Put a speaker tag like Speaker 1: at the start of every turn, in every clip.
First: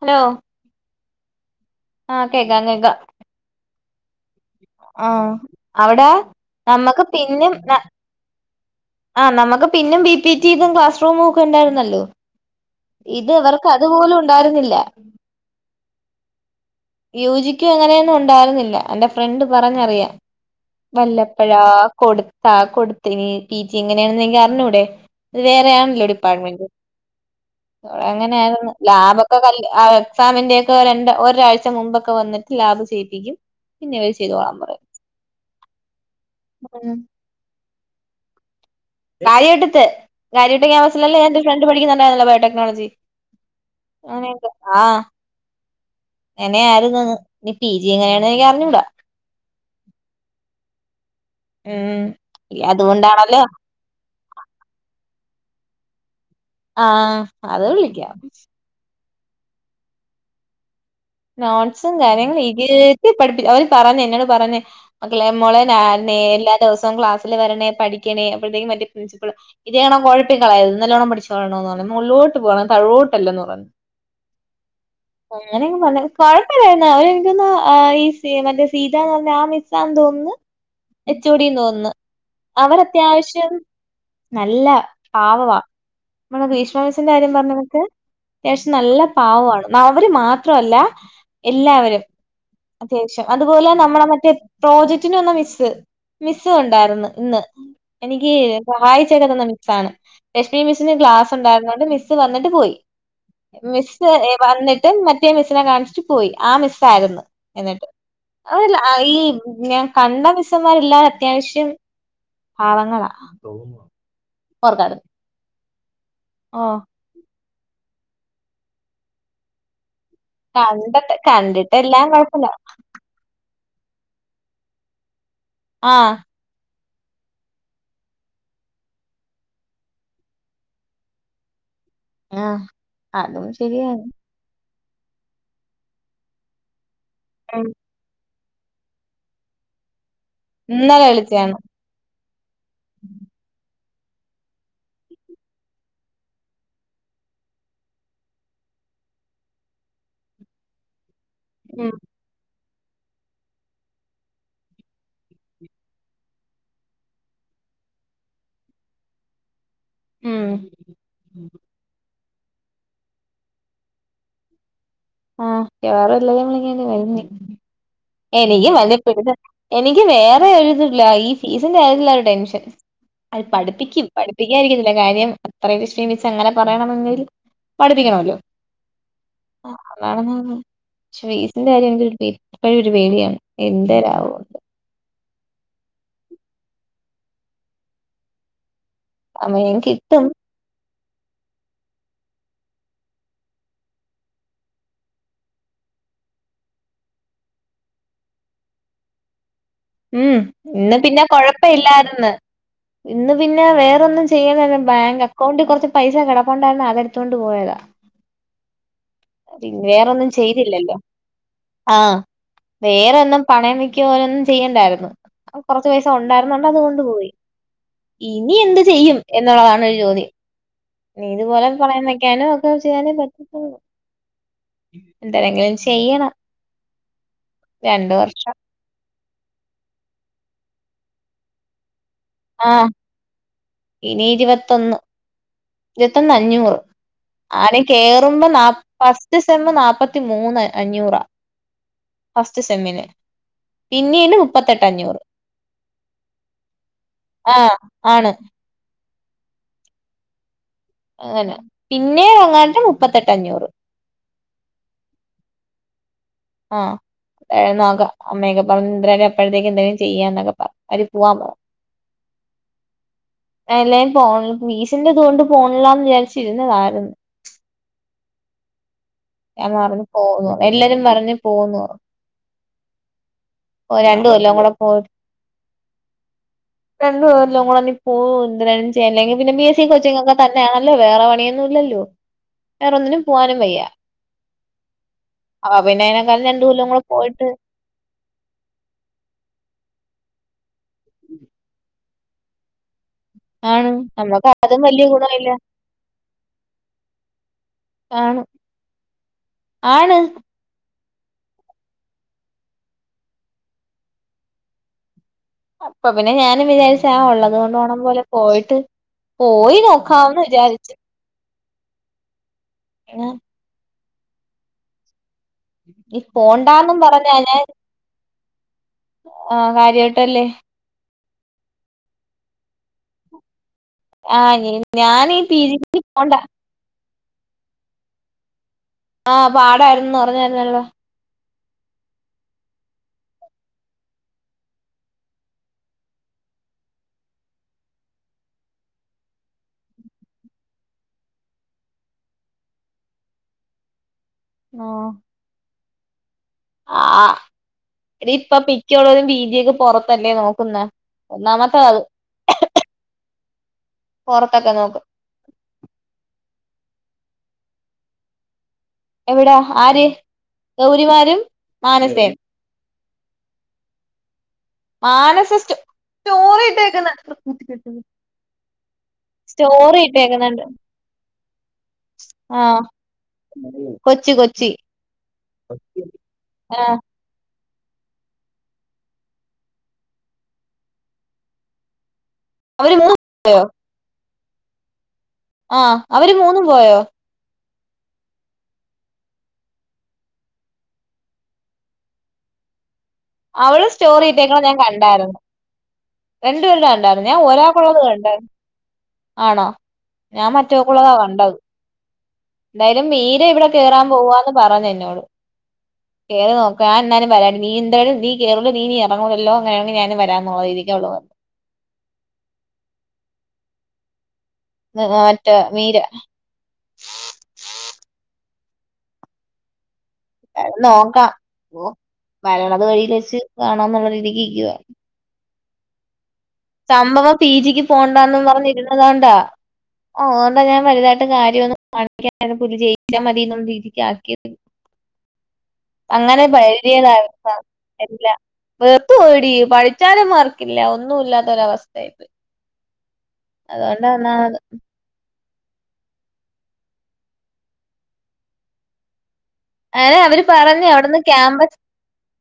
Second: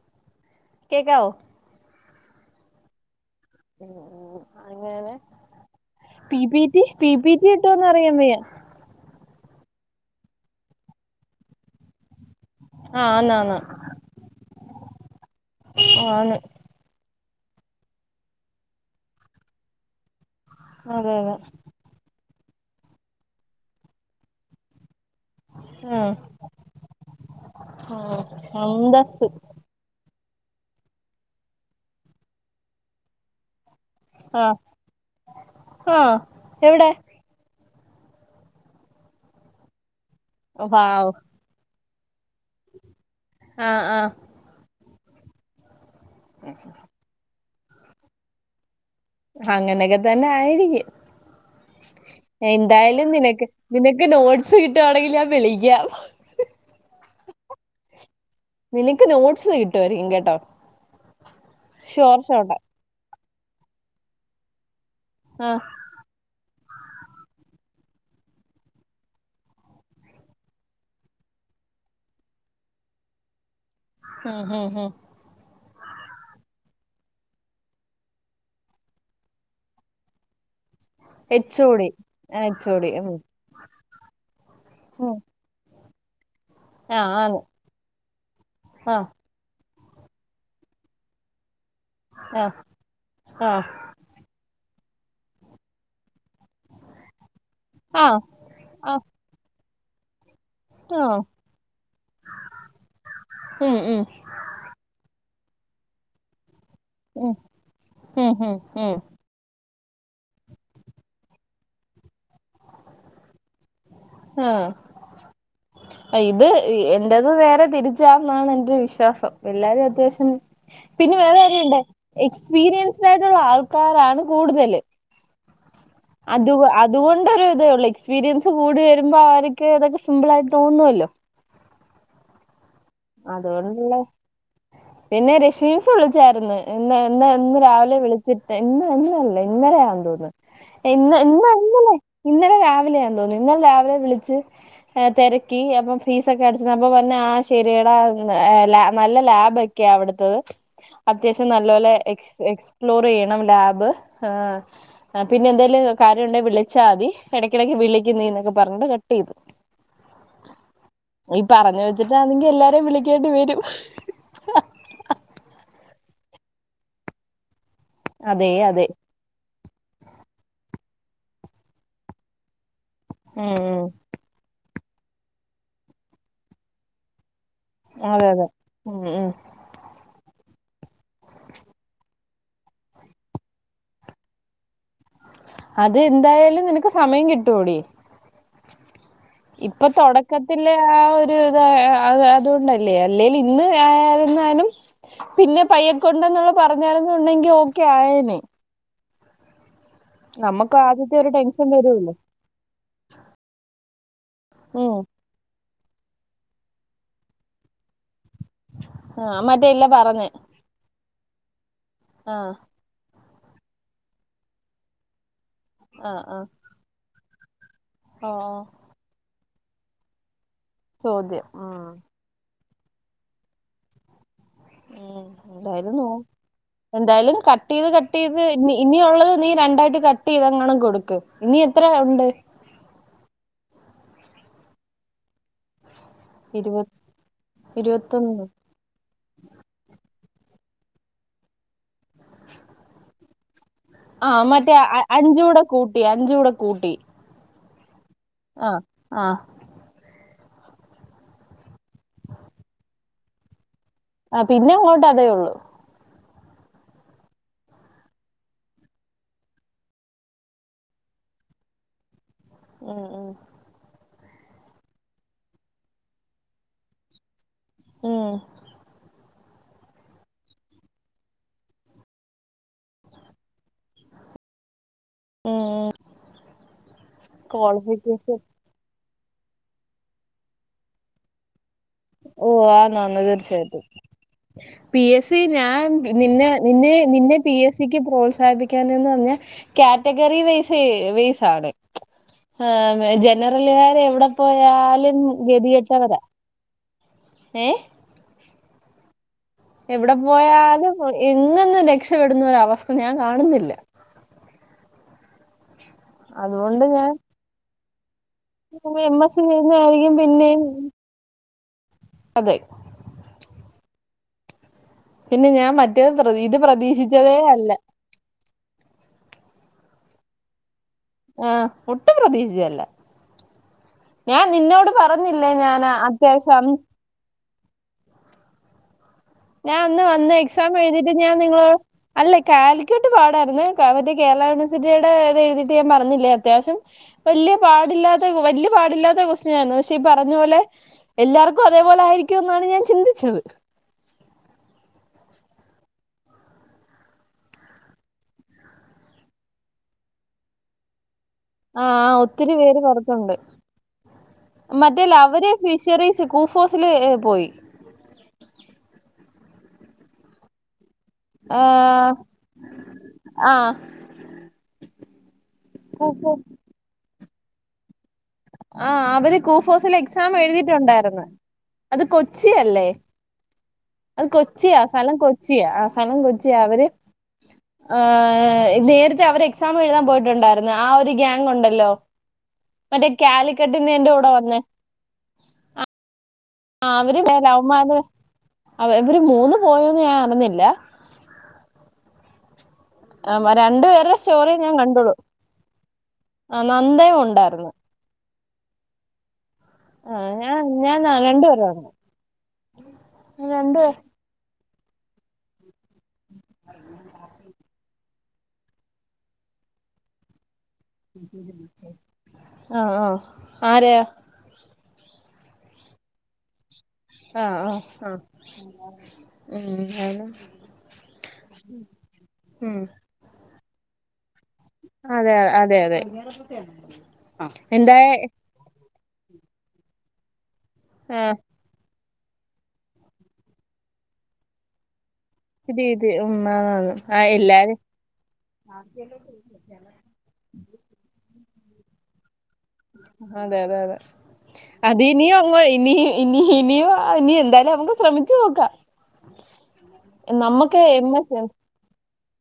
Speaker 1: Hello
Speaker 2: കേക്കാവോ
Speaker 1: ആഹ് കേക്കാം കേക്കാം
Speaker 2: ഉം ഉം അങ്ങനെ
Speaker 1: ആഹ് അവിടെ
Speaker 2: പി പിറ്റി
Speaker 1: നമ്മക്ക്
Speaker 2: പി പിറ്റി
Speaker 1: പിന്നും
Speaker 2: ഇട്ടോന്ന് അറിയാ വയ്യ
Speaker 1: ആഹ് നമുക്ക് പിന്നേം ബി പിറ്റി ഇതും ക്ലാസ് റൂമും ഒക്കെ ഉണ്ടായിരുന്നല്ലോ
Speaker 2: ആ
Speaker 1: ഇത്
Speaker 2: ആന്ന് ആന്ന്
Speaker 1: ഇവർക്ക് അ തുപോലും ഉണ്ടായിരുന്നില്ല
Speaker 2: ആണ്
Speaker 1: യൂജിക്കും എങ്ങനെയൊന്നും ഉണ്ടായിരുന്നില്ല എന്റെ ഫ്രണ്ട് പറഞ്ഞറിയാം
Speaker 2: അതെ അതെ
Speaker 1: വല്ലപ്പഴാ കൊടുത്താ കൊടുത്തനി പി ജി എങ്ങനെയാണെന്നെങ്ക അറിഞ്ഞൂടെ വേറെ ആണല്ലോ
Speaker 2: ഉം
Speaker 1: ഡിപ്പാർട്ട്മെന്റ് അങ്ങനെയരുന്നു
Speaker 2: അന്തസ്സ്
Speaker 1: ലാബൊക്കെ കല്ല് അ സാമിന്റെയ ഒക്കെ രണ്ട് ഒരാഴ്ച മുമ്പൊക്കെ വന്നിട്ട് ലാബ് ചെയ്യിപ്പിക്കും പിന്ന ഇവര് ചെയ്തോളാൻ പറയും
Speaker 2: ആഹ് എവിടെ?
Speaker 1: ഉം കാര്യവട്ടത്
Speaker 2: വാവ്
Speaker 1: കാര്യട്ടക്കാമ്പസിലല്ലേ ഫ്രണ്ട് പഠിക്കുന്നുണ്ടായിുന്നല്ലോ ബയോട്ടേക് നോളജി
Speaker 2: ആ ആ
Speaker 1: അങ്ങനെന്തോ ആ അങ്ങെനെ ആര്ന്ന്‌ ഇനി പി ജി എങ്ങനെയാണ എനിക്ക് അറിഞ്ഞൂടാ
Speaker 2: അങ്ങനെയൊക്കെ തന്നെ ആയിരിക്കും
Speaker 1: ഉം
Speaker 2: എന്തായാലും
Speaker 1: അതുകൊണ്ടാണല്ലോ
Speaker 2: നിനക്ക് നിനക്ക് നോട്സ് കിട്ടുവാണെങ്കിൽ ഞാൻ വിളിക്കാം ഹ്
Speaker 1: ആഹ് അത് വിളിക്കാം
Speaker 2: നിനക്ക് നോട്ട്സ് കിട്ടുവാരിക്കും കേട്ടോ
Speaker 1: നോട്ട്സും
Speaker 2: ഷുവർ
Speaker 1: കാര്യങ്ങളും
Speaker 2: ഷോട്ടാ
Speaker 1: ഇരുത്തി പഠിപ്പിച്ച അവര് പറഞ്ഞ എന്നോട് പറഞ്ഞേ മക്കളെ
Speaker 2: ആ
Speaker 1: മോളെ നാന്നെ എല്ലാ ദിവസവും ക്ലാസ്സില് വരണേ പഠിക്കണേ അപ്പോഴത്തേക്കും മറ്റേ പ്രിൻസിപ്പള് ഇതേണം കുഴപ്പിക്കളയത് ഇ നല്ലോണം പടിചോളെണം എന്ന് പറഞ്ഞു മോളിലോട്ട് പോണം തഴോട്ടല്ല എന്ന് പറഞ്ഞു.
Speaker 2: ഉം ഉം ഉം
Speaker 1: അങ്ങനെങ്ങ് പറഞ്ഞാലും കൊഴപ്പില്ലായിരുന്നു അവര്നിക്ക ആ ഈ സീമന്റ് സീത എന്ന് പറഞ്ഞ ആ മിസ്സാണെന്ന് തോന്നുന്നു എച്ചോടി
Speaker 2: എച്ച് ഒ ഡി
Speaker 1: തോന്നന്ന്
Speaker 2: എച്ച് ഒ
Speaker 1: അവർ
Speaker 2: ഡി ഉം
Speaker 1: അത്യാവശ്യം നല്ല
Speaker 2: ഉം
Speaker 1: പാവവാ നമ്മള
Speaker 2: ആ
Speaker 1: കാസിന്റെ കാര്യം
Speaker 2: ആന്ന്
Speaker 1: പറഞ്ഞതൊക്കെ ത്യാവശ്യം
Speaker 2: ആ
Speaker 1: നല്ല പാവാണ് അവര് മാത്രല്ല എല്ലാവരും
Speaker 2: ആ
Speaker 1: അത്യാവശ്യം
Speaker 2: ആ
Speaker 1: അതുപോലെ നമ്മളെ മറ്റേ പ്രോജക്റ്റിന വന്ന് മിസ്സ് മിസ്സ് ഉണ്ടായിര്ന്ന് ഇന്ന്
Speaker 2: ആ
Speaker 1: എനിക്ക്
Speaker 2: ആ
Speaker 1: സഹായിച് തന്ന മിസ്സാണ് ലക്ഷ്മി മിസ്സിന്
Speaker 2: ആ
Speaker 1: ഗ്ലാസ് ഉണ്ടായിരുന്നോണ്ട് മിസ്സ് വന്നിട്ട് പോയി
Speaker 2: ഉം ഉം
Speaker 1: മിസ് എ വന്നിട്ട് ദൻ മറ്റേ മിസ്സിനെ കാണിച്ചു പോയി ആ മിസ്സ്‌ ആയിരുന്നു
Speaker 2: ഉം
Speaker 1: എന്നിട്ട്
Speaker 2: ഉം ഉം
Speaker 1: അവരെല്ല
Speaker 2: ഉം
Speaker 1: ഈ പിന്നേ കണ്ട മിസ്സന്മാരല്ലാ അത്യാവശ്യം പാവങ്ങളാ ഓർക്കാട്.
Speaker 2: ആഹ ഇത്
Speaker 1: ഓഹ്
Speaker 2: ഇ എന്റേത് നേരെ തിരിച്ചാണ്ന്നാണ് എന്റെ വിശ്വാസം എല്ലാരും അത്യാവശ്യം
Speaker 1: കണ്ടിട്ട്
Speaker 2: പിന്നെ വേറെകാര്യണ്ട്
Speaker 1: കണ്ടിട്ടെല്ലാം കൊഴപ്പല്ല
Speaker 2: എക്സ്പീരിയൻസ് ആയിട്ടുള്ള ആൾക്കാരാണ് കൂടുതല്
Speaker 1: ആ
Speaker 2: അത് അതുകൊണ്ടൊരു ഇതേ ഉള്ളൂ എക്സ്പീരിയൻസ് കൂടി വരുമ്പോ അവർക്ക് ഇതൊക്കെ സിമ്പിൾ ആയിട്ട് തോന്നുല്ലോ
Speaker 1: ആഹ
Speaker 2: അതുകൊണ്ടുള്ള പിന്നെ രശ്മീസ് വിളിച്ചായിരുന്നു ഇാ എന്നാ ഇന്ന്
Speaker 1: ഉം
Speaker 2: രാവിലെ വിളിച്ചിട്ട് ഇന്ന് ഇന്നല്ലേ ഇന്നരെയയാെന്ന്
Speaker 1: ഇന്നലെ വിളിച്ചാണ്
Speaker 2: തോന്നുന്നു ഇന്നലെ രാവിലെ വിളിച്ച് തിരക്കി അപ്പൊ ഫീസ ഒക്കെ അടിച്ച അപ്പൊന്നെ നല്ല ലാഭക്കെയ അവിടുത്തത് അത്യാവശ്യം
Speaker 1: ഉം
Speaker 2: നല്ലപലെ എക്സ്പ്ലോർ ചെയ്യണം ലാബ് ആ ആ പിന്നെ എന്തേലും കാര്യംണ്ടെിൽ വിളിച്ചാൽ മതി ഇടയ്ക്കിടയ്ക്ക് വിളിക്ക നീന്നൊക്കെ പറഞ്ഞട്ട് കട്ട് ചെയ്തു
Speaker 1: ഉം
Speaker 2: ഈ പറഞ്ഞ വെച്ചിട്ടാണെങ്കിൽ എല്ലാരും വിളിക്കേണ്ടി വരും
Speaker 1: ആഹ വേറെ എല്ലളിങ്ങ വ
Speaker 2: അതെ
Speaker 1: എനിക്കും
Speaker 2: അതെ
Speaker 1: വലിയ എനിക്ക് വേറെ എഴുതില്ല ഈ ഫീസിന്റെ കാര്യത്തില്ല ഒരു ടെൻഷൻ അത്
Speaker 2: ഉം
Speaker 1: പഠിപ്പിക്കും പഠിപ്പിക്കാായിരിക്കുന്നല്ല കാര്യം അത്രയും കക്ഷീമിച്ച് അങ്ങനെ പറയണമെങ്കിൽ
Speaker 2: അതെ അതെ
Speaker 1: അതാണ പക്ഷെ ഫീസിന്റെ കാര്യം എരു ഇപ്പോഴും ഒരു പേടിയാണ്
Speaker 2: അത് എന്തായാലും നിനക്ക് സമയം കിട്ടൂടി
Speaker 1: സമയം
Speaker 2: ഇപ്പൊ
Speaker 1: കിട്ടും
Speaker 2: തുടക്ക ല്ലെ ആ ഒരു ഇത അതുകൊണ്ടല്ലേ അല്ലെൽ ഇന്ന് പിന്നെ പയ്യക്കൊണ്ടന്നുള്ള പറഞ്ഞരുന്നുുണ്ടെങ്കി ഓക്കെ ആയേനെ
Speaker 1: ഉം
Speaker 2: നമുക്ക് ആദ്യത്തെ
Speaker 1: ഇന്നപിന്നെ
Speaker 2: ഒരു ടെൻഷൻ
Speaker 1: കൊഴപ്പ
Speaker 2: വരുവല്ലോ
Speaker 1: ഇല്ലായിന്ന് ഇന്ന് പിന്നെ വേറോന്നും
Speaker 2: ഉം
Speaker 1: ചെയ്യണല്ലപ്ലാൻ അക്കൗണ്ടിൽ കുറച്ച് പൈസ കിടക്കൊണ്ടായിരുന്നു ആതടുത്തുകൊണ്ട് പോയത്
Speaker 2: ആ മറ്റേ ഇല്ല പറഞ്ഞ്
Speaker 1: വേറോന്നും ചെയ്തില്ലല്ലോ ആഹ
Speaker 2: ആഹ
Speaker 1: വേറോന്നും പണയംമിക്ക ഓരൊന്നും ചെയ്യണ്ടായിരുന്നു അപ്പ കുറച്ച പൈസ
Speaker 2: ആ ആ
Speaker 1: ഉണ്ടായിരുന്നുണ്ട് അതുകൊണ്ട് പോയി
Speaker 2: ഓ ഓ
Speaker 1: ഇനി എന്ത് ചെയ്യും എന്നുള്ളതാണ് ഒരു ചോദ്യം നീ
Speaker 2: ചോദ്യം
Speaker 1: ഇതുപോലെ
Speaker 2: ഉം
Speaker 1: പറയുന്ന കനോ അക്കെ ചെയ്യാേ പറ്റി
Speaker 2: ഉ എന്തായാലും നോ
Speaker 1: ചെയ്യണം
Speaker 2: എന്തായാലും കട്ട് ചെയ്ത്
Speaker 1: രണ്ട്
Speaker 2: കട്ട് ചെയ്ത്
Speaker 1: വർഷം
Speaker 2: ഇ ഇനി ഉള്ളത് നീ രണ്ടായിട്ട് കട്ട് ചെയ്തങ്ങും കൊടുക്കും ഇനി എത്ര ഉണ്ട്
Speaker 1: ആഹ ഇനി ഇരുപത്തൊന്ന് ഇരുപത്തൊന്ന് അഞ്ഞൂറ്
Speaker 2: ഇരുപ
Speaker 1: ആരും
Speaker 2: ഇരുപത്തൊന്ന്
Speaker 1: കേറുമ്പോ നാ ഫസ്റ്റ് സെമ്മ നാപ്പത്തി മൂന്ന് അഞ്ഞൂറാ ഫസ്റ്റ് സെമ്മിന്
Speaker 2: ആ
Speaker 1: പിന്നീല് മുപ്പത്തെ
Speaker 2: മറ്റേ
Speaker 1: എട്ട്
Speaker 2: അ-
Speaker 1: അഞ്ഞൂറ്
Speaker 2: അഞ്ചൂടെ കൂട്ടി അഞ്ചൂടെ
Speaker 1: ആഹ് ആണ്.
Speaker 2: ആഹ് ആഹ്.
Speaker 1: അങ്ങനെ പിന്നെ അങ്ങാട്ട് മുപ്പത്തെട്ട് അഞ്ഞൂറ്.
Speaker 2: ആഹ് പിന്നെ അങ്ങോട്ട് അതേ ഉള്ളൂ.
Speaker 1: ആഹ്. നോക്ക അമ്മയൊക്കെ പറഞ്ഞ എന്താലും അപ്പോഴത്തേക്ക് എന്തെങ്കിലും ചെയ്യാ എന്നൊക്കെ പറ അവര് പോവാൻ പറഞ്ഞ്.
Speaker 2: ഉം ഉം
Speaker 1: എല്ലാ പോ വീസിന്റെ ഇതുകൊണ്ട് പോണില്ലാന്ന് വിചാരിച്ചിരുന്നതായിരുന്നു.
Speaker 2: ഉം.
Speaker 1: ഞാൻ പറഞ്ഞ് പോന്ന് എല്ലാരും പറഞ്ഞ് പോന്ന്. ഓഹ് രണ്ടു കൊല്ലോ കൂടെ പോയിട്ട്.
Speaker 2: ഉം ഉം.
Speaker 1: രണ്ടു പേരിലും കൂടെ നീ പോ.
Speaker 2: ക്വാളിഫിക്കേഷൻ
Speaker 1: [unintelligible] ശ്ശേ അല്ലെങ്കിൽ പിന്നെ പി എസ് സി കോച്ചിങ്ങ് ഒക്കെ തന്നെയാണല്ലോ വേറെ പണിയൊന്നും ഇല്ലല്ലോ.
Speaker 2: ഓഹ് ആന്ന്
Speaker 1: വേറൊന്നിനും
Speaker 2: ആന്ന്
Speaker 1: പോവാനും വയ്യ
Speaker 2: തീർച്ചയായിട്ടും. പി എസ് സി
Speaker 1: അപ്പൊ
Speaker 2: ഞാൻ
Speaker 1: പിന്നെ അതിനേക്കാളും
Speaker 2: നിന്നെ
Speaker 1: രണ്ട് കൊല്ലം
Speaker 2: നിന്നെ
Speaker 1: കൂടെ
Speaker 2: നിന്നെ
Speaker 1: പോയിട്ട്
Speaker 2: പി എസ് സിക്ക് പ്രോത്സാഹിപ്പിയ്ക്കാനെന്ന് പറഞ്ഞാൽ കാറ്റഗറി വൈസ് വൈസ് ആണ്. ആഹ്
Speaker 1: ആണ്
Speaker 2: ജനറലുകാര് എവിടെ
Speaker 1: നമ്മക്ക് അതും വലിയ
Speaker 2: പോയാലും
Speaker 1: ഗുണമില്ല
Speaker 2: ഗതികെട്ടവരാ. ഏഹ്.
Speaker 1: ആണ്.
Speaker 2: എവിടെ
Speaker 1: ആണ്
Speaker 2: പോയാലും എങ്ങുന്ന് രക്ഷപെടുന്ന ഒര അവസ്ഥ ഞാൻ കാണുന്നില്ല.
Speaker 1: അപ്പൊ പിന്നെ ഞാനും
Speaker 2: അതുകൊണ്ട്
Speaker 1: വിചാരിച്ച്
Speaker 2: ഞാൻ
Speaker 1: ആഹ് ഉള്ളത് കൊണ്ട് ഓണം പോലെ. പോയിട്ട്
Speaker 2: എം എസ് സി
Speaker 1: പോയി
Speaker 2: ചെയ്യുന്നതായിരിക്കും
Speaker 1: നോക്കാവെന്ന്
Speaker 2: പിന്നെയും
Speaker 1: വിചാരിച്ച്.
Speaker 2: അതെ.
Speaker 1: ഞാ.
Speaker 2: പിന്നെ ഞാൻ മറ്റേത്
Speaker 1: ഈ
Speaker 2: പ്ര ഇത്
Speaker 1: പോണ്ടാന്നും
Speaker 2: പ്രതീക്ഷിച്ചതേ
Speaker 1: പറഞ്ഞാ
Speaker 2: അല്ല.
Speaker 1: ആഹ് കാര്യായിട്ടല്ലേ.
Speaker 2: ആഹ് ഒട്ടും പ്രതീക്ഷിച്ചതല്ല. ഞാൻ
Speaker 1: ആഹ്
Speaker 2: നിന്നോട്
Speaker 1: ഞാനീ
Speaker 2: പറഞ്ഞില്ലേ
Speaker 1: പി
Speaker 2: ഞാൻ
Speaker 1: ജിക്ക് പോണ്ട
Speaker 2: അത്യാവശ്യം ആണെന്ന്
Speaker 1: ആഹ്
Speaker 2: ഞാൻ അന്ന്
Speaker 1: പാടായിരുന്നുന്ന്
Speaker 2: വന്ന് എക്സാം
Speaker 1: പറഞ്ഞായിരുന്നല്ലോ
Speaker 2: എഴുതിട്ട് ഞാൻ നിങ്ങ അല്ല കാലിക്കറ്റ് പാടായിരുന്നു മറ്റേ കേരള യൂണിവേഴ്സിറ്റിയുടെ ഇത് എഴുതിയിട്ട് ഞാൻ പറഞ്ഞില്ലേ അത്യാവശ്യം. വല്യ പാടില്ലാത്ത വല്യ പാടില്ലാത്ത കൊസ്റ്റിയനായിരുന്നു പക്ഷെ ഈ പറഞ്ഞ പോലെ. എല്ലാർക്കും അതേപോലെ ആയിരിക്കോ എന്നാണ് ഞാൻ ചിന്തിച്ചത്.
Speaker 1: ആഹ്. ആഹ് ടീ ഇപ്പ പിക്കേള്ളോരും പീ ജി ഒക്കെ പൊറത്തല്ലേ നോക്കുന്നേ?
Speaker 2: ആഹ് ഒത്തിരി പേര് പുറത്തുണ്ട്
Speaker 1: പുറത്തൊക്കെ നോക്കും
Speaker 2: മറ്റേ ലവര്. ഫിഷറീസ് കൂഫോസില് പോയി.
Speaker 1: എവിടാ ആര്? ഗൗരിമാരും
Speaker 2: ഏഹ്
Speaker 1: മാനസയും
Speaker 2: ആഹ്.
Speaker 1: മാനസ സ്റ്റോ
Speaker 2: കൂഫോ
Speaker 1: സ്റ്റോറി ഇട്ടേക്കുന്നേ കണ്ടോ?
Speaker 2: ആഹ് അവര് ഇത്തി കൂഫോസിൽ എക്സാം
Speaker 1: ഇട്ടേക്കുന്നുണ്ട്
Speaker 2: എഴുതിയിട്ടുണ്ടായിരുന്നു അത് കൊച്ചി
Speaker 1: ആഹ്
Speaker 2: അല്ലേ. അത്
Speaker 1: കൊച്ചി കൊച്ചി
Speaker 2: കൊച്ചിയാ സ്ഥലം കൊച്ചിയാ ആഹ് സ്ഥലം കൊച്ചിയാ അവര്.
Speaker 1: ആഹ്
Speaker 2: ആഹ് നേരത്തെ അവര് എക്സാം എഴുതാൻ പോയിട്ടുണ്ടായിരുന്നു ആഹ് ഒരു ഗ്യാങ് ഒണ്ടല്ലോ.
Speaker 1: അവര് മൂ
Speaker 2: കാലിക്കെട്ടീന്ന് എന്റെ കൂടെ വന്നേ.
Speaker 1: ആഹ് അവര് മൂന്നും പോയോ
Speaker 2: ആഹ് അവര് ലവന്മാര് അവര് മൂന്ന് പോയോന്ന് ഞാൻ അറിഞ്ഞില്ല. രണ്ടു
Speaker 1: അവള്
Speaker 2: പേരുടെ
Speaker 1: സ്റ്റോറി ഇട്ടേക്കുന്നേ ഞാൻ
Speaker 2: കണ്ടുള്ളൂ
Speaker 1: കണ്ടാരുന്നു.
Speaker 2: ആ
Speaker 1: രണ്ട് പേര്ടെ
Speaker 2: നന്ദയും
Speaker 1: കണ്ടാർന്നു ഞാൻ
Speaker 2: ഉണ്ടായിരുന്നു
Speaker 1: ഒരാകുള്ളത് കണ്ടാരുന്നു. ആണോ
Speaker 2: ആ
Speaker 1: ഞാ
Speaker 2: ഞാൻ
Speaker 1: മറ്റൊക്കുള്ളതാ
Speaker 2: ഞാൻ
Speaker 1: കണ്ടത്.
Speaker 2: രണ്ടുപേരും വന്നു.
Speaker 1: ന്നേരം മീര ഇവിടെ
Speaker 2: രണ്ടു പേരും കണ്ടു രണ്ട്
Speaker 1: കേറാൻ പോവാന്ന് പറഞ്ഞെന്നോട്. കേറി നോക്കൻ ആ അന്നാലും വരാടി നീ എന്തായാലും വീ കേറുമ്പ നീ ഇനി എറങ്ങൂലല്ലോ അങ്ങനെയാണെങ്കി ഞാനും വരാന്നുള്ള രീതിക്ക് അവള്. പറഞ്ഞു
Speaker 2: ആഹ് ആഹ് ആര്.
Speaker 1: ത് മറ്റ മീര.
Speaker 2: ആഹ് ആഹ് ആഹ്. ഉം ഉം ഞാന്.
Speaker 1: അ നോക്കാം ഓ
Speaker 2: ഉം
Speaker 1: വരണത് വഴിൽ വച്ച് കാണാംന്നുള്ള രീതിക്ക് ഇരിക്ക്യുവാ.
Speaker 2: അതെ അ അതെ അതെ.
Speaker 1: സംഭവം പി ജിക്ക്
Speaker 2: എന്തായ
Speaker 1: പോണ്ടാന്നും പറഞ്ഞിരുന്നതോണ്ടാ അതൊണ്ടാ ഞാൻ വലുതായിട്ടും
Speaker 2: ആഹ്
Speaker 1: കാര്യന്നു പട്ക്ക്യാ [unintelligible] പുല്ല് ജയിച്ചാ മതിന്നുള്ള രീതിക്ക് ആക്കി
Speaker 2: രീതി ഉം
Speaker 1: അങ്ങനെ
Speaker 2: ആന്ന് ആന്ന്
Speaker 1: പഴകിയ
Speaker 2: ആ
Speaker 1: ലൈഫാ
Speaker 2: എല്ലാരും
Speaker 1: എല്ല വേർത്തു പോയെടി പഴ് ചാലും മാർക്കില്ല ഒന്നുല്ലാത്തൊരവസ്ഥയിയി പോയി.
Speaker 2: അതെ അതെ അതെ
Speaker 1: അതുകൊണ്ടാ ഒന്നാമത്
Speaker 2: അത് ദിനിയും അങ്ങോ ഇനി ഇനി ഇനിയും ഇനി എന്തായാലും നമുക്ക് സ്രമിച്ചു നോക്ക.
Speaker 1: അ അവര് പറഞ്ഞു അവിടുന്ന് ക്യാമ്പസ്.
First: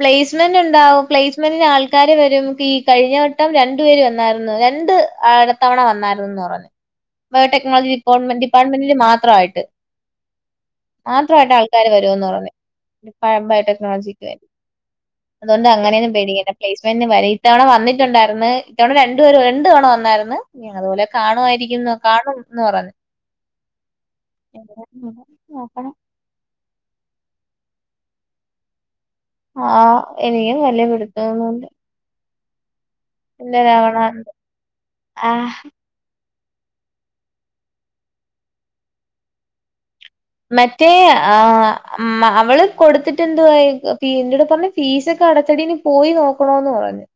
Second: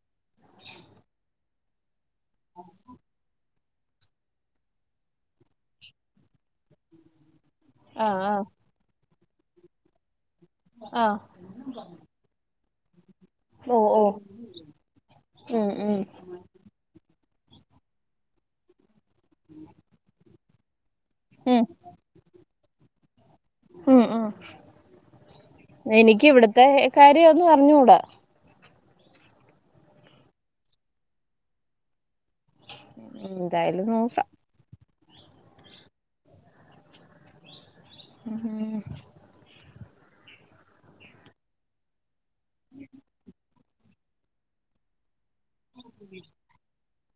Speaker 1: പ്ലേസ്മെന്റ്ണ്ടാവും പ്ലേസ്മെന്റിന് ആൾക്കാര് വരും പീ കഴിഞ്ഞ വ ട്ടം രണ്ടു പേര് വന്നായിരുന്നു രണ്ട് അടത്തവണ വന്നായിരുന്നുന്ന് പറഞ്ഞ്. ബയോടെക്നോൾജി
Speaker 2: ആ ആ
Speaker 1: ഡിപ്പോൾമെൻ്റ് ഡിപ്പാട്ട്മെന്റില് മാത്രായിട്ട്.
Speaker 2: ആ
Speaker 1: മാത്രായിട്ട് ആൾക്കാര് വരുവെന്ന് പറഞ്ഞ്. പഴംമ്പായി
Speaker 2: ഓ ഓ
Speaker 1: ടെക്നോളജിക്ക്
Speaker 2: ഉം
Speaker 1: അതുകൊണ്ട്
Speaker 2: ഉം
Speaker 1: അങ്ങനെന്നും പേടിക്കണ്ട പ്ലേസ്മെന്റിന് വരെയു ഇത്തവണ വന്നിട്ടുണ്ടായിര്ന്ന് ഇത്തവണ രണ്ടു പേര് രണ്ടു തവണ വന്നായിര്ന്ന്. എ അതുപോലെ
Speaker 2: ഉം
Speaker 1: കാണുവായിരിക്കുംന്ന് കാണുംന്ന് പറഞ്ഞു.
Speaker 2: ഉം ഉം.
Speaker 1: എവിടാ പ്പ നോക്കണം.
Speaker 2: എനിക്കിവിടത്തെ കാര്യ ഒന്നും അർഞ്ഞൂടാ.
Speaker 1: ആ എനിക്കും വല്ല്യ പിടുത്തൊന്നുല്ല. ഇല്ല
Speaker 2: എന്തായാലും
Speaker 1: രാവണാന്ന്
Speaker 2: നോക്കാം
Speaker 1: ആഹ്.
Speaker 2: ഉം.
Speaker 1: മറ്റേ ആ അവള് മ്മ കൊടുത്തിട്ടെന്തുവായേക്. പി എന്റെട് പറഞ്ഞ് ഫീസൊക്കെ അടച്ചെടി നിപോയി നോക്കണോന്ന് പറഞ്ഞ്.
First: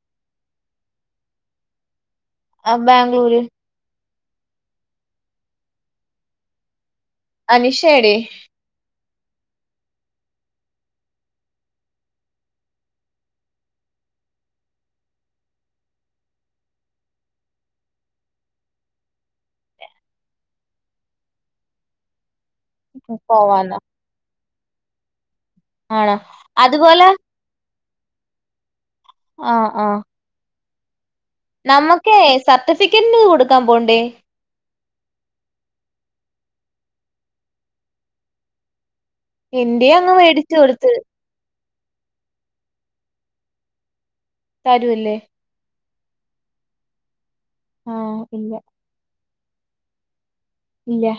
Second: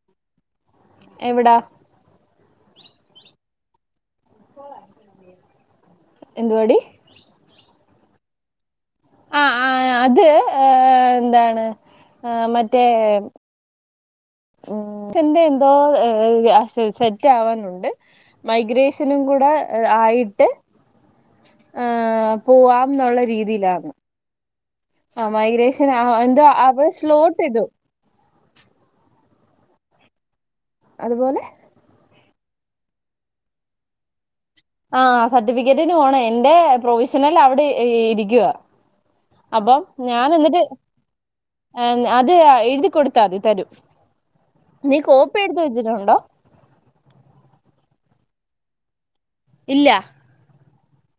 Speaker 2: എവിടാ?
Speaker 1: അ ബാംഗ്ലൂര്.
Speaker 2: എന്തുവാടി.
Speaker 1: അനിഷേടി.
Speaker 2: അ ആഹ് അത് ഏ ന്താണ് ആ മറ്റേ. ഉം റ്റെന്റെന്തോ എ എ അ സെ സെറ്റാവാനുണ്ട്. മൈഗ്രേശനും കൂടെ അ് ആയിട്ട് ആ. പോവാംന്നുള്ള
Speaker 1: പോവാന്നോ
Speaker 2: രീതിയിലാന്ന് ആ മൈഗ്രേഷൻ ആ
Speaker 1: ആണോ
Speaker 2: എന്തോ അവടെ
Speaker 1: അതുപോലെ
Speaker 2: സ്ലോ ചെയ്തു.
Speaker 1: ആഹ് ആഹ്.
Speaker 2: അത്പോലെ.
Speaker 1: നമ്മക്കേ സർട്ടിഫിക്കേറ്റിനിത് കൊടുക്കാൻ പോണ്ടേ.
Speaker 2: ആഹ് സർട്ടിഫിക്കറ്റിന് പോണേ എന്റെ പ്രൊവിഷണൽ അവിടെ ഇ ഇരിക്ക്യുവാ. അപ്പം
Speaker 1: എന്റെ അങ്ങ് മേടിച്ചു
Speaker 2: ഞാനെന്നിട്ട്.
Speaker 1: കൊടുത്ത്
Speaker 2: എം അത് ആ എഴുതി കൊടുത്താതി തരും നീ
Speaker 1: തരുവല്ലേ
Speaker 2: കോപ്പി എടുത്ത് വെച്ചിട്ടുണ്ടോ?
Speaker 1: ആഹ് ഇല്ല.
Speaker 2: ഇല്ല.
Speaker 1: ഇല്ല.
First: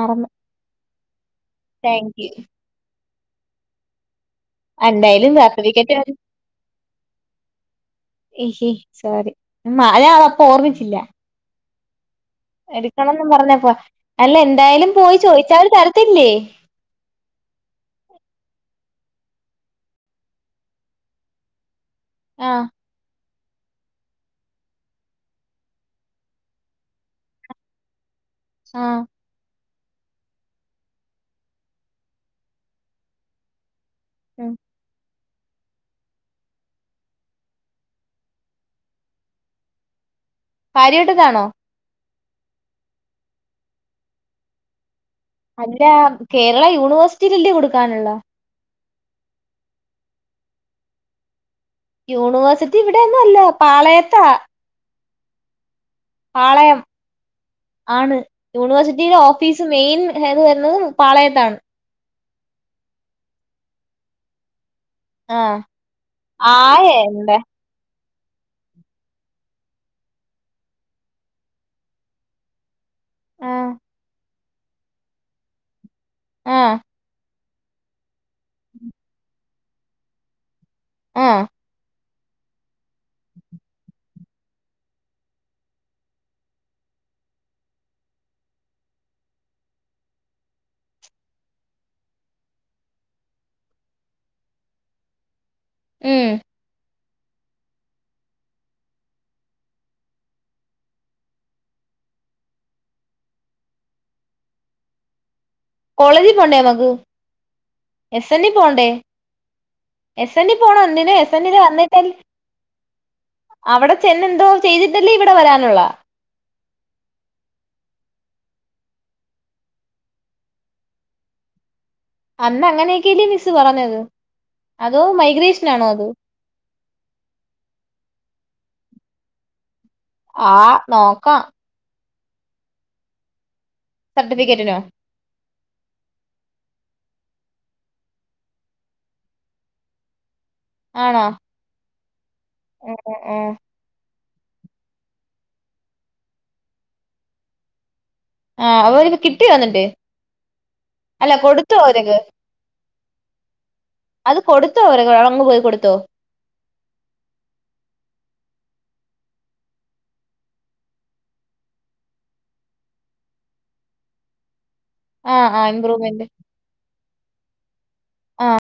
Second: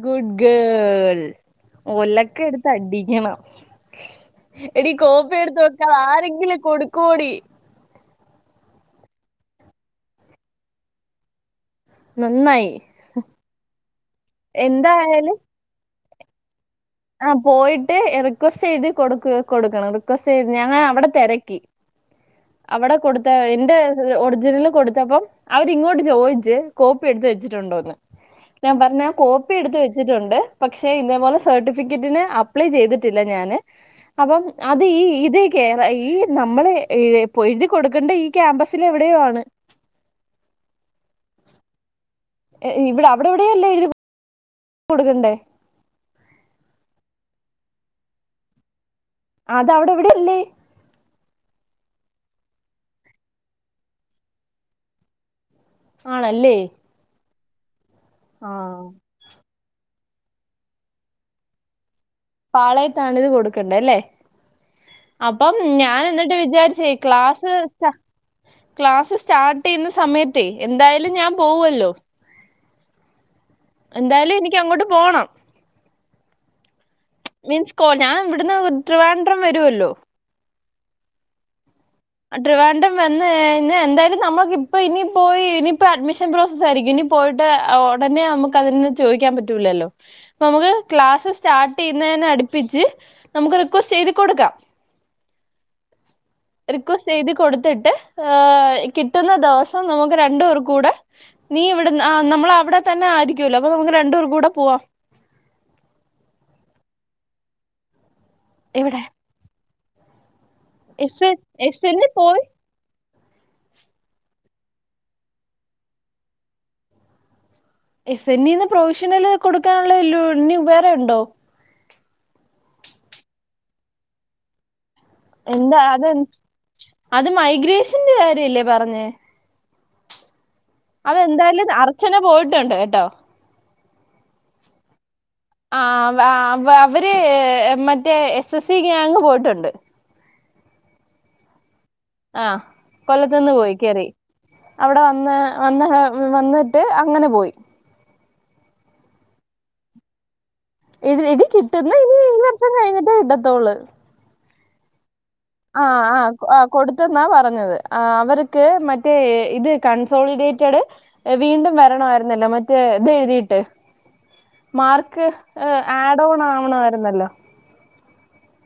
Speaker 1: മറന്നു
Speaker 2: ഗുഡ് ഗേൾ
Speaker 1: താങ്ക് യു
Speaker 2: ഒലക്കെ എടുത്ത് അടിക്കണം എടി
Speaker 1: എന്തായാലും
Speaker 2: കോപ്പി എടുത്ത് വെക്കാതെ
Speaker 1: സർട്ടിഫിക്കറ്റ്
Speaker 2: ആരെങ്കിലും കൊടുക്കൊടി
Speaker 1: ഹിഹി സോറി മായാളൊപ്പൊ ഓർമ്മിച്ചില്ല
Speaker 2: നന്നായി
Speaker 1: കിട്ടണന്ന് പറഞ്ഞപ്പോ അല്ല എന്തായാലും പോയി ചോയിച്ചാല് തരത്തില്ലേ
Speaker 2: ആഹ് പോയിട്ട് റിക്വസ്റ്റ് എഴുതി കൊടുക്ക് കൊടുക്കണം റിക്വസ്റ്റ് എഴുതി ഞങ്ങൾ അവിടെ തെരക്കി
Speaker 1: ആഹ്
Speaker 2: അവടെ കൊടുത്ത എന്റെ ഒറിജിനല് കൊടുത്തപ്പം അവരിങ്ങോട്ട് ചോയിച്ച് കോപ്പി എടുത്ത് വെച്ചിട്ടുണ്ടോന്ന് ഞാൻ
Speaker 1: ആഹ്
Speaker 2: പറഞ്ഞ് ഞാൻ കോപ്പി എടുത്ത് വെച്ചിട്ടുണ്ട് പക്ഷെ ഇതേപോലെ സെർട്ടി ഫിക്കേറ്റിന് അപ്ളെ ചെയ്തിട്ടില്ല ഞാന് അപ്പോ
Speaker 1: ഉം
Speaker 2: അ ത് ഈ ഇത് കേര ഈ നമ്മള് എഴ പൊഴുതി കൊടുക്കേണ്ട ഈ ക്യാമ്പസിൽ എവിടെയോ ആണ്
Speaker 1: പാരിവട്ടത്താണോ?
Speaker 2: എ ഇവിടെ അവിടെവിടെയെല്ലെ എഴുതി കൊ കൊടുക്കണ്ടെ
Speaker 1: അല്ല കേരള യൂണിവേഴ്സിറ്റിലല്ലെ കൊടുക്കാനുള്ളെ
Speaker 2: അതവിടെ എവിടെയില്ലേ?
Speaker 1: യൂണിവേഴ്സിറ്റി ഇവിടെയെന്നുഅല്ല പാളയത്താ
Speaker 2: ആണല്ലേ
Speaker 1: പാളയം ആണ്
Speaker 2: ആ
Speaker 1: യൂണിവേഴ്സിറ്റിയിലെ ഓ ഫീസ് മെയിൻ മെയിൻഹെഡ് വരുണത് പാളയത്താണ്
Speaker 2: പാളയത്താണിത് കൊടുക്കേണ്ടെ അല്ലേ അപ്പം
Speaker 1: ആഹ്
Speaker 2: ഞാൻ എന്നിട്ട് വിചാരിച്ചേ
Speaker 1: ആയണ്ടേ
Speaker 2: ക്ലാസ് ക്ലാസ് സ്റ്റാർട്ട് ചെയ്യുന്ന സമയത്തേ എന്തായാലും ഞാൻ പോവല്ലോ
Speaker 1: ആഹ്
Speaker 2: എന്തായാലും എനിക്ക് അങ്ങോട്ട് പോണം
Speaker 1: ആഹ്
Speaker 2: മീൻസ് കോ ഞാൻ ഇവിടുന്ന് ട്രിവാൻഡ്രം വരൊല്ലോ
Speaker 1: ആഹ്
Speaker 2: ട്രിവാണ്ടം വന്ന് ഇന്ന എന്തായാലും നമ്മുക്കിപ്പ ഇനി പോയി ഇനിയിപ്പോ അഡ്മിഷൻ പ്രോസസ്സ് ആയിരിക്കും ഇനി പോയിട്ട് ഉടനെ നമുക്ക് അതിനന്ന് ചോദിക്കാൻ പറ്റൂല്ലല്ലോ നമുക്ക് ക്ലാസ് സ്റ്റാർട്ട് ചെയ്യുന്നതിനെ അടുപ്പിച്ച് നമുക്ക് റിക്വസ്റ്റ് ചെയ്ത് കൊടുക്കാം
Speaker 1: ഏ
Speaker 2: റിക്വസ്റ്റ് ചെയ്ത് കൊടുത്തിട്ട് ഹേ കിട്ടുന്ന ദവസം നമുക്ക് രണ്ടൂ പേർ കൂടെ നീ ഇവിടെന്ന് നമ്മളവിടെ തന്നെ ആയിരിക്കൊല്ലോ അപ്പൊ നമുക്ക് രണ്ടുപേർ കൂടെ പോവാം
Speaker 1: കോളേജിൽ പോണ്ടേ മഗു എസ് എൻല് പോണ്ടേ
Speaker 2: ഇവിടെ
Speaker 1: എസ് എനില് പോണം ഒന് എസ്
Speaker 2: എൻ
Speaker 1: എനില് വന്നിട്
Speaker 2: എന്നിൽ പോയി
Speaker 1: അവിടെ ചെന്നെന്തോ ചെയ്തിട്ടല്ലേ ഇവിടെ വരാനുള്ള
Speaker 2: എസ് എനീന്ന്പ്രൊവിഷണൽ കൊടുക്കാനുള്ള ലുണ്ട് ഇനിവേറെ ഉണ്ടോ
Speaker 1: അന്ന് അങ്ങനെയൊക്കെല്ലേ മിസ് പറഞ്ഞത് അതോ മൈഗ്രേഷൻാണോ അത്
Speaker 2: അത് മൈഗ്രേഷന്റെ കാര്യല്ലേ പറഞ്ഞേ
Speaker 1: ആഹ്
Speaker 2: അതെന്തായാലും അർച്ചന പോയിട്ടുണ്ട് കേട്ടോ
Speaker 1: സർട്ടിഫിക്കറ്റിന്
Speaker 2: ആഹ് അവ അവര് മറ്റേ എസ് എസ് സി ഗ്യയങ് പോയിട്ടുണ്ട്
Speaker 1: ആണോ
Speaker 2: ആഹ്
Speaker 1: ഉം
Speaker 2: കൊല്ലത്തു
Speaker 1: ഉം
Speaker 2: നിന്ന് പോയി കേറി അവിടെ വന്ന് വന്ന് വന്നിട്ട് അങ്ങനെ പോയി
Speaker 1: ആഹ് അവല്ക്ക് കിട്ടിയൊ ന്നട്ട്
Speaker 2: ഇ ഇനി കിട്ടുന്ന ഇനി ഈ വർഷം കഴിഞ്ഞിട്ടേ കിട്ടത്തൊള്ളൂ
Speaker 1: അത് കൊടുത്തു അവർ [unintelligible]
Speaker 2: ആഹ് ആഹ് ആഹ് കൊടുത്തെന്നാ പറഞ്ഞത് അവർക്ക് മറ്റേ ഇത് കൺസോളിഡേറ്റഡ് വീണ്ടും വരണമായിരുന്നല്ലോ മറ്റേ ഇത് എഴുതിയിട്ട് മാർക്ക്
Speaker 1: ആ ആ
Speaker 2: ഏഹ്
Speaker 1: ഇമ്പ്രൂവ്മെന്റ്
Speaker 2: ആഡ് ഓൺ ആവണമായിരുന്നല്ലോ
Speaker 1: ആഹ്